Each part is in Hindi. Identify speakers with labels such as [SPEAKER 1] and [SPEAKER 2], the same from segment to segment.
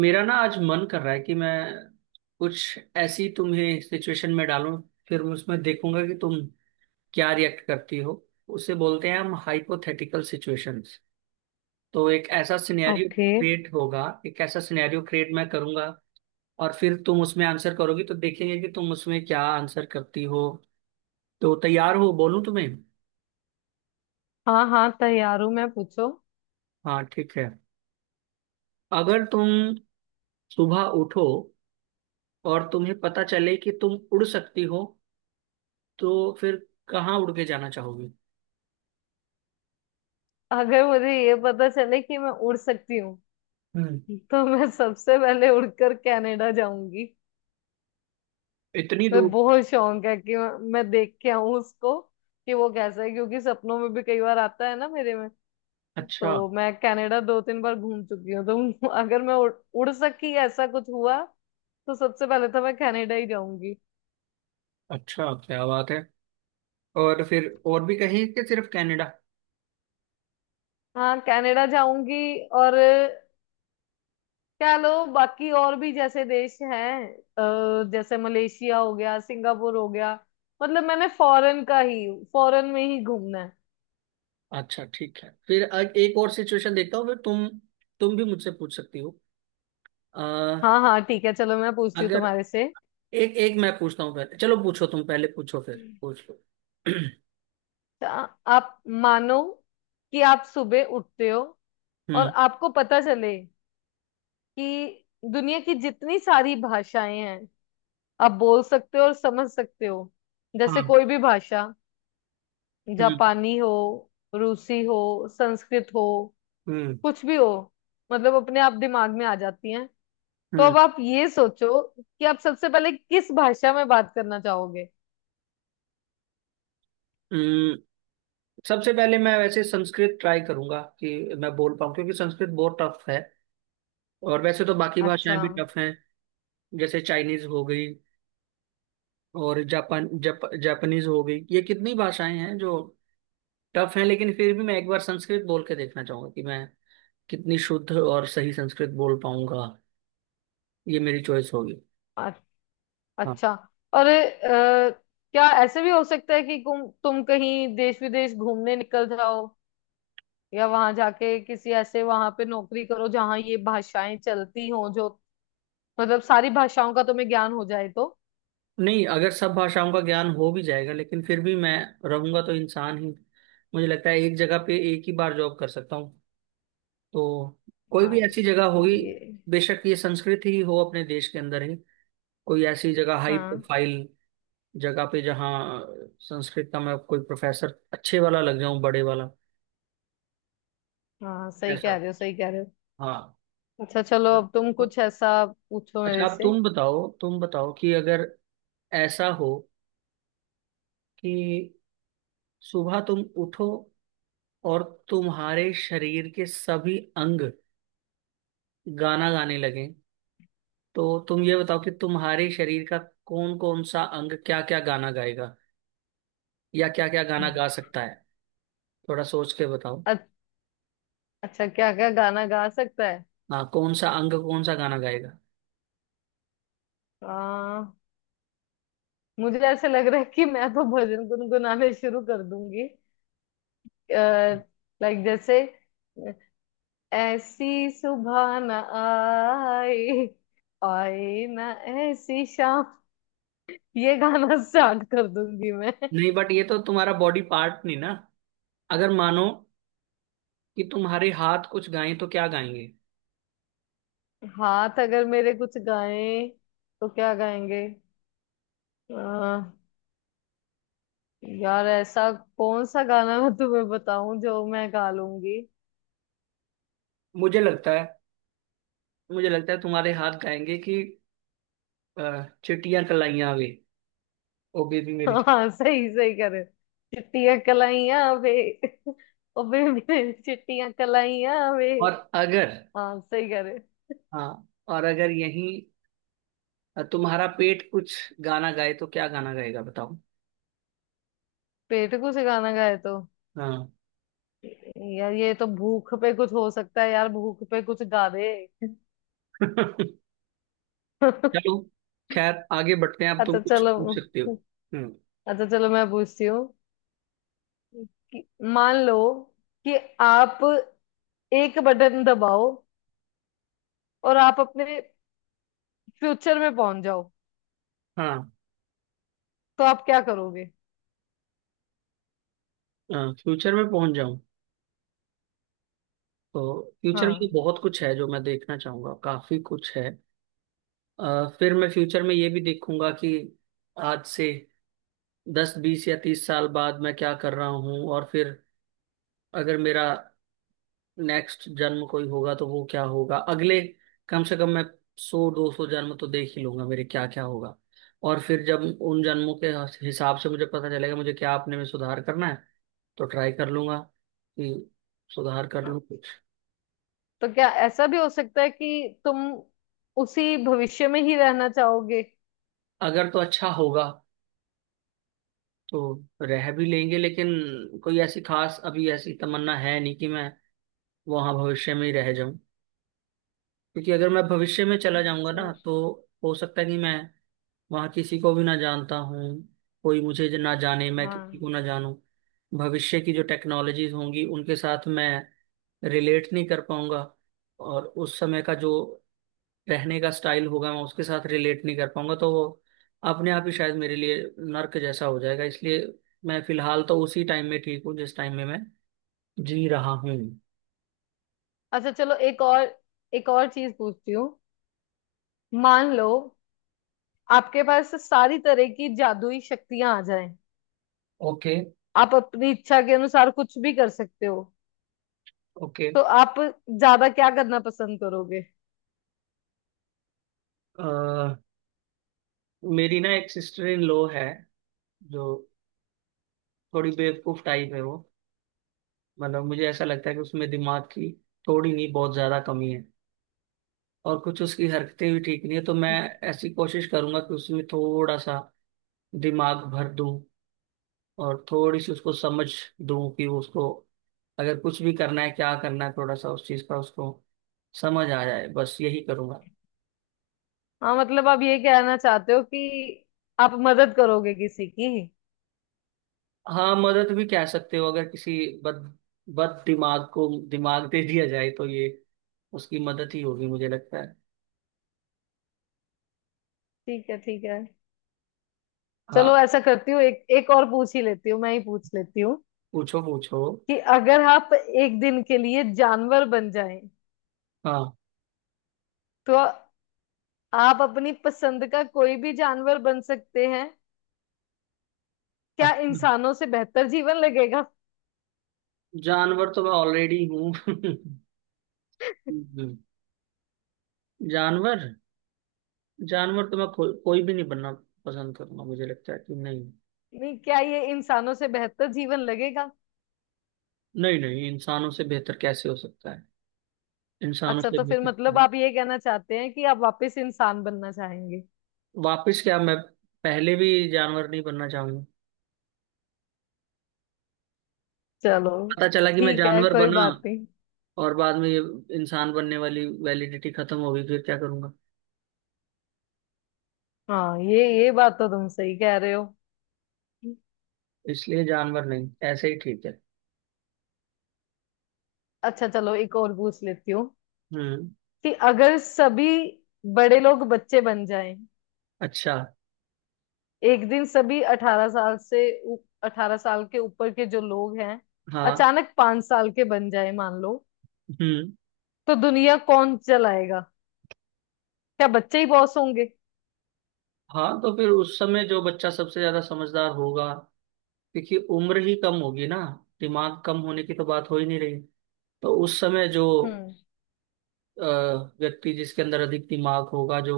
[SPEAKER 1] मेरा ना आज मन कर रहा है कि मैं कुछ ऐसी तुम्हें सिचुएशन में डालूं। फिर मैं उसमें देखूंगा कि तुम क्या रिएक्ट करती हो। उसे बोलते हैं हम हाइपोथेटिकल सिचुएशंस। तो एक ऐसा सिनेरियो
[SPEAKER 2] ओके।
[SPEAKER 1] क्रिएट होगा, एक ऐसा सिनेरियो क्रिएट मैं करूंगा और फिर तुम उसमें आंसर करोगी, तो देखेंगे कि तुम उसमें क्या आंसर करती हो। तो तैयार हो, बोलूं तुम्हें?
[SPEAKER 2] हाँ, हाँ, तैयार हूँ, मैं पूछो।
[SPEAKER 1] हाँ ठीक है। अगर तुम सुबह उठो और तुम्हें पता चले कि तुम उड़ सकती हो तो फिर कहाँ उड़ के जाना चाहोगी?
[SPEAKER 2] अगर मुझे ये पता चले कि मैं उड़ सकती हूँ,
[SPEAKER 1] हम्म।
[SPEAKER 2] तो मैं सबसे पहले उड़कर कनाडा जाऊंगी।
[SPEAKER 1] इतनी
[SPEAKER 2] मैं
[SPEAKER 1] दूर?
[SPEAKER 2] बहुत शौक है कि मैं देख के आऊं उसको कि वो कैसा है, क्योंकि सपनों में भी कई बार आता है ना मेरे में।
[SPEAKER 1] अच्छा।
[SPEAKER 2] तो मैं कनाडा दो तीन बार घूम चुकी हूँ, तो अगर मैं उड़ सकी, ऐसा कुछ हुआ, तो सबसे पहले तो मैं कनाडा ही जाऊंगी।
[SPEAKER 1] अच्छा, क्या बात है। और फिर और भी कहीं कि सिर्फ कनाडा?
[SPEAKER 2] हाँ, कनाडा जाऊंगी। और क्या लो, बाकी और भी जैसे देश हैं, जैसे मलेशिया हो गया, सिंगापुर हो गया। मतलब मैंने फॉरेन का ही, फॉरेन में ही घूमना है।
[SPEAKER 1] अच्छा ठीक है। फिर एक और सिचुएशन देखता हूँ, फिर तुम भी मुझसे पूछ सकती हो। अ,
[SPEAKER 2] हाँ, हाँ, ठीक है, चलो मैं पूछती हूँ
[SPEAKER 1] अगर,
[SPEAKER 2] तुम्हारे से।
[SPEAKER 1] एक एक मैं पूछता हूँ पहले, चलो पूछो, तुम पहले पूछो, फिर पूछ लो।
[SPEAKER 2] तो आप मानो कि आप सुबह उठते हो और
[SPEAKER 1] हम्म।
[SPEAKER 2] आपको पता चले कि दुनिया की जितनी सारी भाषाएं हैं, आप बोल सकते हो और समझ सकते हो। जैसे
[SPEAKER 1] हाँ।
[SPEAKER 2] कोई भी भाषा,
[SPEAKER 1] हम्म।
[SPEAKER 2] जापानी हो, रूसी हो, संस्कृत हो,
[SPEAKER 1] हम्म।
[SPEAKER 2] कुछ भी हो, मतलब अपने आप दिमाग में आ जाती हैं। तो
[SPEAKER 1] हम्म।
[SPEAKER 2] अब आप ये सोचो कि आप सबसे पहले किस भाषा में बात करना चाहोगे।
[SPEAKER 1] हम्म। सबसे पहले मैं वैसे संस्कृत ट्राई करूंगा कि मैं बोल पाऊँ क्योंकि संस्कृत बहुत टफ है। और वैसे तो बाकी
[SPEAKER 2] अच्छा।
[SPEAKER 1] भाषाएं भी टफ हैं, जैसे चाइनीज हो गई और जापानीज हो गई, ये कितनी भाषाएं हैं जो टफ हैं। लेकिन फिर भी मैं एक बार संस्कृत बोल के देखना चाहूंगा कि मैं कितनी शुद्ध और सही संस्कृत बोल पाऊंगा। ये मेरी चॉइस होगी।
[SPEAKER 2] अ-
[SPEAKER 1] हाँ।
[SPEAKER 2] अच्छा। और क्या ऐसे भी हो सकता है कि तुम कहीं देश विदेश घूमने निकल जाओ, या वहां जाके किसी ऐसे, वहां पे नौकरी करो जहाँ ये भाषाएं चलती हों, जो मतलब सारी भाषाओं का तुम्हें ज्ञान हो जाए तो।
[SPEAKER 1] नहीं, अगर सब भाषाओं का ज्ञान हो भी जाएगा लेकिन फिर भी मैं रहूंगा तो इंसान ही। मुझे लगता है एक जगह पे एक ही बार जॉब कर सकता हूँ। तो कोई भी
[SPEAKER 2] हाँ,
[SPEAKER 1] ऐसी जगह होगी,
[SPEAKER 2] ये,
[SPEAKER 1] बेशक ये संस्कृत ही हो, अपने देश के अंदर ही कोई ऐसी जगह, हाई
[SPEAKER 2] हाँ,
[SPEAKER 1] प्रोफाइल जगह पे, जहाँ संस्कृत का मैं कोई प्रोफेसर अच्छे वाला लग जाऊं, बड़े वाला
[SPEAKER 2] हाँ, सही
[SPEAKER 1] ऐसा।
[SPEAKER 2] कह रहे हो, सही कह रहे हो।
[SPEAKER 1] हाँ।
[SPEAKER 2] अच्छा चलो, अब तुम कुछ ऐसा पूछो
[SPEAKER 1] अच्छा,
[SPEAKER 2] मेरे
[SPEAKER 1] आप,
[SPEAKER 2] से।
[SPEAKER 1] तुम बताओ, तुम बताओ कि अगर ऐसा हो कि सुबह तुम उठो और तुम्हारे शरीर के सभी अंग गाना गाने लगें, तो तुम ये बताओ कि तुम्हारे शरीर का कौन कौन सा अंग क्या क्या गाना गाएगा या क्या क्या गाना गा सकता है। थोड़ा सोच के बताओ।
[SPEAKER 2] अ- अच्छा, क्या क्या गाना गा सकता है।
[SPEAKER 1] हाँ, कौन सा अंग कौन सा गाना गाएगा?
[SPEAKER 2] आ, मुझे ऐसे लग रहा है कि मैं तो भजन गुनगुनाने शुरू कर दूंगी। लाइक जैसे, ऐसी सुबह ना आए, आए ना ऐसी शाम, ये गाना स्टार्ट कर दूंगी मैं।
[SPEAKER 1] नहीं बट ये तो तुम्हारा बॉडी पार्ट नहीं ना। अगर मानो कि तुम्हारे हाथ कुछ गाएं तो क्या गाएंगे?
[SPEAKER 2] हाथ अगर मेरे कुछ गाएं, तो क्या गाएंगे? यार, ऐसा कौन सा गाना मैं तुम्हें बताऊं जो मैं गा लूंगी?
[SPEAKER 1] मुझे लगता है, मुझे लगता है तुम्हारे हाथ गाएंगे कि अ, चिट्टियां कलाइयां वे, ओ बेबी मेरी।
[SPEAKER 2] हाँ, सही, सही करे। चिट्टियां कलाइयां वे, ओ बेबी, चिट्टियां कलाइयां वे।
[SPEAKER 1] और अगर,
[SPEAKER 2] हाँ, सही करे।
[SPEAKER 1] हाँ, और अगर यही तुम्हारा पेट कुछ गाना गाए तो क्या गाना गाएगा बताओ?
[SPEAKER 2] पेट कुछ गाना गाए तो?
[SPEAKER 1] हाँ।
[SPEAKER 2] यार, ये तो भूख पे कुछ हो सकता है। यार, भूख पे कुछ गा दे
[SPEAKER 1] चलो खैर आगे बढ़ते हैं। अब तुम
[SPEAKER 2] अच्छा
[SPEAKER 1] कुछ पूछ
[SPEAKER 2] चलो।
[SPEAKER 1] सकते हो। हम्म।
[SPEAKER 2] मैं पूछती हूँ कि मान लो कि आप एक बटन दबाओ और आप अपने फ्यूचर में पहुंच जाओ,
[SPEAKER 1] हाँ।
[SPEAKER 2] तो आप क्या करोगे?
[SPEAKER 1] फ्यूचर में पहुंच जाऊं? तो फ्यूचर में तो
[SPEAKER 2] हाँ,
[SPEAKER 1] बहुत कुछ है जो मैं देखना चाहूंगा, काफी कुछ है। फिर मैं फ्यूचर में ये भी देखूंगा कि आज से 10 20 या 30 साल बाद मैं क्या कर रहा हूँ, और फिर अगर मेरा नेक्स्ट जन्म कोई होगा तो वो क्या होगा। अगले, कम से कम मैं 100 200 जन्म तो देख ही लूंगा मेरे क्या क्या होगा। और फिर जब उन जन्मों के हिसाब से मुझे पता चलेगा मुझे क्या अपने में सुधार करना है तो ट्राई कर लूंगा कि सुधार कर लूं कुछ।
[SPEAKER 2] तो क्या ऐसा भी हो सकता है कि तुम उसी भविष्य में ही रहना चाहोगे?
[SPEAKER 1] अगर तो अच्छा होगा तो रह भी लेंगे, लेकिन कोई ऐसी खास अभी ऐसी तमन्ना है नहीं कि मैं वहां भविष्य में ही रह जाऊं। क्योंकि अगर मैं भविष्य में चला जाऊंगा ना,
[SPEAKER 2] सही।
[SPEAKER 1] तो हो सकता है कि मैं वहां किसी को भी ना जानता हूँ, कोई मुझे ना जाने, मैं किसी
[SPEAKER 2] हाँ।
[SPEAKER 1] को ना जानूं। भविष्य की जो टेक्नोलॉजीज होंगी उनके साथ मैं रिलेट नहीं कर पाऊंगा, और उस समय का जो रहने का स्टाइल होगा मैं उसके साथ रिलेट नहीं कर पाऊंगा, तो वो अपने आप ही शायद मेरे लिए नर्क जैसा हो जाएगा। इसलिए मैं फिलहाल तो उसी टाइम में ठीक हूँ जिस टाइम में मैं जी रहा हूँ।
[SPEAKER 2] अच्छा चलो, एक और चीज पूछती हूँ। मान लो आपके पास सारी तरह की जादुई शक्तियां आ जाएं,
[SPEAKER 1] ओके।
[SPEAKER 2] आप अपनी इच्छा के अनुसार कुछ भी कर सकते हो,
[SPEAKER 1] ओके।
[SPEAKER 2] तो आप ज्यादा क्या करना पसंद करोगे?
[SPEAKER 1] मेरी ना एक सिस्टर इन लॉ है, जो थोड़ी बेवकूफ टाइप है वो। मतलब मुझे ऐसा लगता है कि उसमें दिमाग की थोड़ी नहीं बहुत ज्यादा कमी है, और कुछ उसकी हरकतें भी ठीक नहीं है, तो मैं ऐसी कोशिश करूंगा कि उसमें थोड़ा सा दिमाग भर दूं, और थोड़ी सी उसको समझ दूं कि वो, उसको अगर कुछ भी करना है क्या करना है, थोड़ा सा उस चीज का उसको समझ आ जाए, बस यही करूंगा।
[SPEAKER 2] हाँ, मतलब आप ये कहना चाहते हो कि आप मदद करोगे किसी की।
[SPEAKER 1] हाँ, मदद भी कह सकते हो, अगर किसी बद बद दिमाग को दिमाग दे दिया जाए तो ये उसकी मदद ही होगी, मुझे लगता है।
[SPEAKER 2] ठीक है, ठीक है। चलो
[SPEAKER 1] हाँ।
[SPEAKER 2] ऐसा करती हूँ, एक एक और पूछ ही लेती हूँ, मैं ही पूछ लेती हूँ
[SPEAKER 1] पूछो पूछो।
[SPEAKER 2] कि अगर आप एक दिन के लिए जानवर बन जाएं,
[SPEAKER 1] हाँ।
[SPEAKER 2] तो आप अपनी पसंद का कोई भी जानवर बन सकते हैं। क्या
[SPEAKER 1] अच्छा,
[SPEAKER 2] इंसानों से बेहतर जीवन लगेगा?
[SPEAKER 1] जानवर तो मैं ऑलरेडी हूँ। हम्म, जानवर, जानवर तो मैं कोई भी नहीं बनना पसंद करूंगा, मुझे लगता है कि नहीं।
[SPEAKER 2] नहीं, क्या ये इंसानों से बेहतर जीवन लगेगा?
[SPEAKER 1] नहीं नहीं, इंसानों से बेहतर कैसे हो सकता है? इंसानों
[SPEAKER 2] अच्छा,
[SPEAKER 1] से
[SPEAKER 2] तो फिर
[SPEAKER 1] बेहतर।
[SPEAKER 2] मतलब आप ये कहना चाहते हैं कि आप वापस इंसान बनना चाहेंगे।
[SPEAKER 1] वापस क्या, मैं पहले भी जानवर नहीं बनना चाहूंगा।
[SPEAKER 2] चलो,
[SPEAKER 1] पता चला कि मैं
[SPEAKER 2] ठीक है,
[SPEAKER 1] जानवर
[SPEAKER 2] कोई
[SPEAKER 1] बना
[SPEAKER 2] बात नहीं।
[SPEAKER 1] और बाद में ये इंसान बनने वाली वैलिडिटी खत्म होगी, फिर क्या करूंगा?
[SPEAKER 2] हाँ, ये बात तो तुम सही कह रहे हो।
[SPEAKER 1] इसलिए जानवर नहीं, ऐसे ही ठीक है।
[SPEAKER 2] अच्छा चलो, एक और पूछ लेती हूँ
[SPEAKER 1] हम्म।
[SPEAKER 2] कि अगर सभी बड़े लोग बच्चे बन जाएं,
[SPEAKER 1] अच्छा।
[SPEAKER 2] एक दिन, सभी 18 साल के ऊपर के जो लोग हैं,
[SPEAKER 1] हाँ।
[SPEAKER 2] अचानक 5 साल के बन जाए, मान लो,
[SPEAKER 1] हम्म।
[SPEAKER 2] तो दुनिया कौन चलाएगा? क्या बच्चे ही बॉस होंगे?
[SPEAKER 1] हाँ तो फिर उस समय जो बच्चा सबसे ज्यादा समझदार होगा, क्योंकि उम्र ही कम होगी ना, दिमाग कम होने की तो बात हो ही नहीं रही। तो उस समय जो
[SPEAKER 2] हम्म
[SPEAKER 1] अ, व्यक्ति जिसके अंदर अधिक दिमाग होगा, जो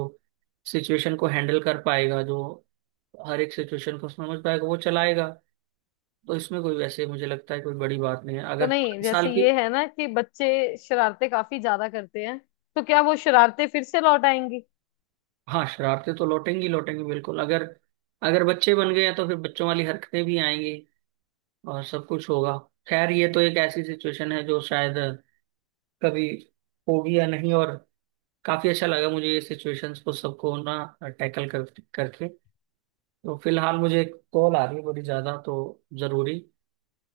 [SPEAKER 1] सिचुएशन को हैंडल कर पाएगा, जो हर एक सिचुएशन को समझ पाएगा, वो चलाएगा। तो इसमें कोई, वैसे मुझे लगता है कोई बड़ी बात नहीं है
[SPEAKER 2] तो
[SPEAKER 1] अगर
[SPEAKER 2] नहीं,
[SPEAKER 1] 5 साल
[SPEAKER 2] जैसे
[SPEAKER 1] की।
[SPEAKER 2] ये है ना कि बच्चे शरारतें काफी ज्यादा करते हैं, तो क्या वो शरारतें फिर से लौट आएंगी?
[SPEAKER 1] हाँ, शरारतें तो लौटेंगी लौटेंगी बिल्कुल। अगर अगर बच्चे बन गए हैं तो फिर बच्चों वाली हरकतें भी आएंगी और सब कुछ होगा। खैर ये तो एक ऐसी सिचुएशन है जो शायद कभी होगी या नहीं, और काफी अच्छा लगा मुझे ये सिचुएशंस को सबको ना टैकल कर करके। तो फिलहाल मुझे एक कॉल आ रही है बड़ी ज्यादा तो जरूरी,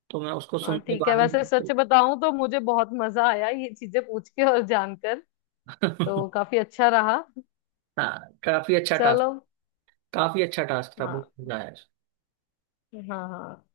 [SPEAKER 1] तो मैं उसको
[SPEAKER 2] हाँ,
[SPEAKER 1] सुन के
[SPEAKER 2] ठीक है।
[SPEAKER 1] बाद
[SPEAKER 2] वैसे सच
[SPEAKER 1] में।
[SPEAKER 2] बताऊं तो मुझे बहुत मजा आया ये चीजें पूछ के और जानकर, तो काफी अच्छा रहा।
[SPEAKER 1] हाँ काफी अच्छा टास्क।
[SPEAKER 2] चलो।
[SPEAKER 1] काफी अच्छा टास्क था, बुक हो
[SPEAKER 2] हाँ,
[SPEAKER 1] जाए।
[SPEAKER 2] हाँ, हाँ।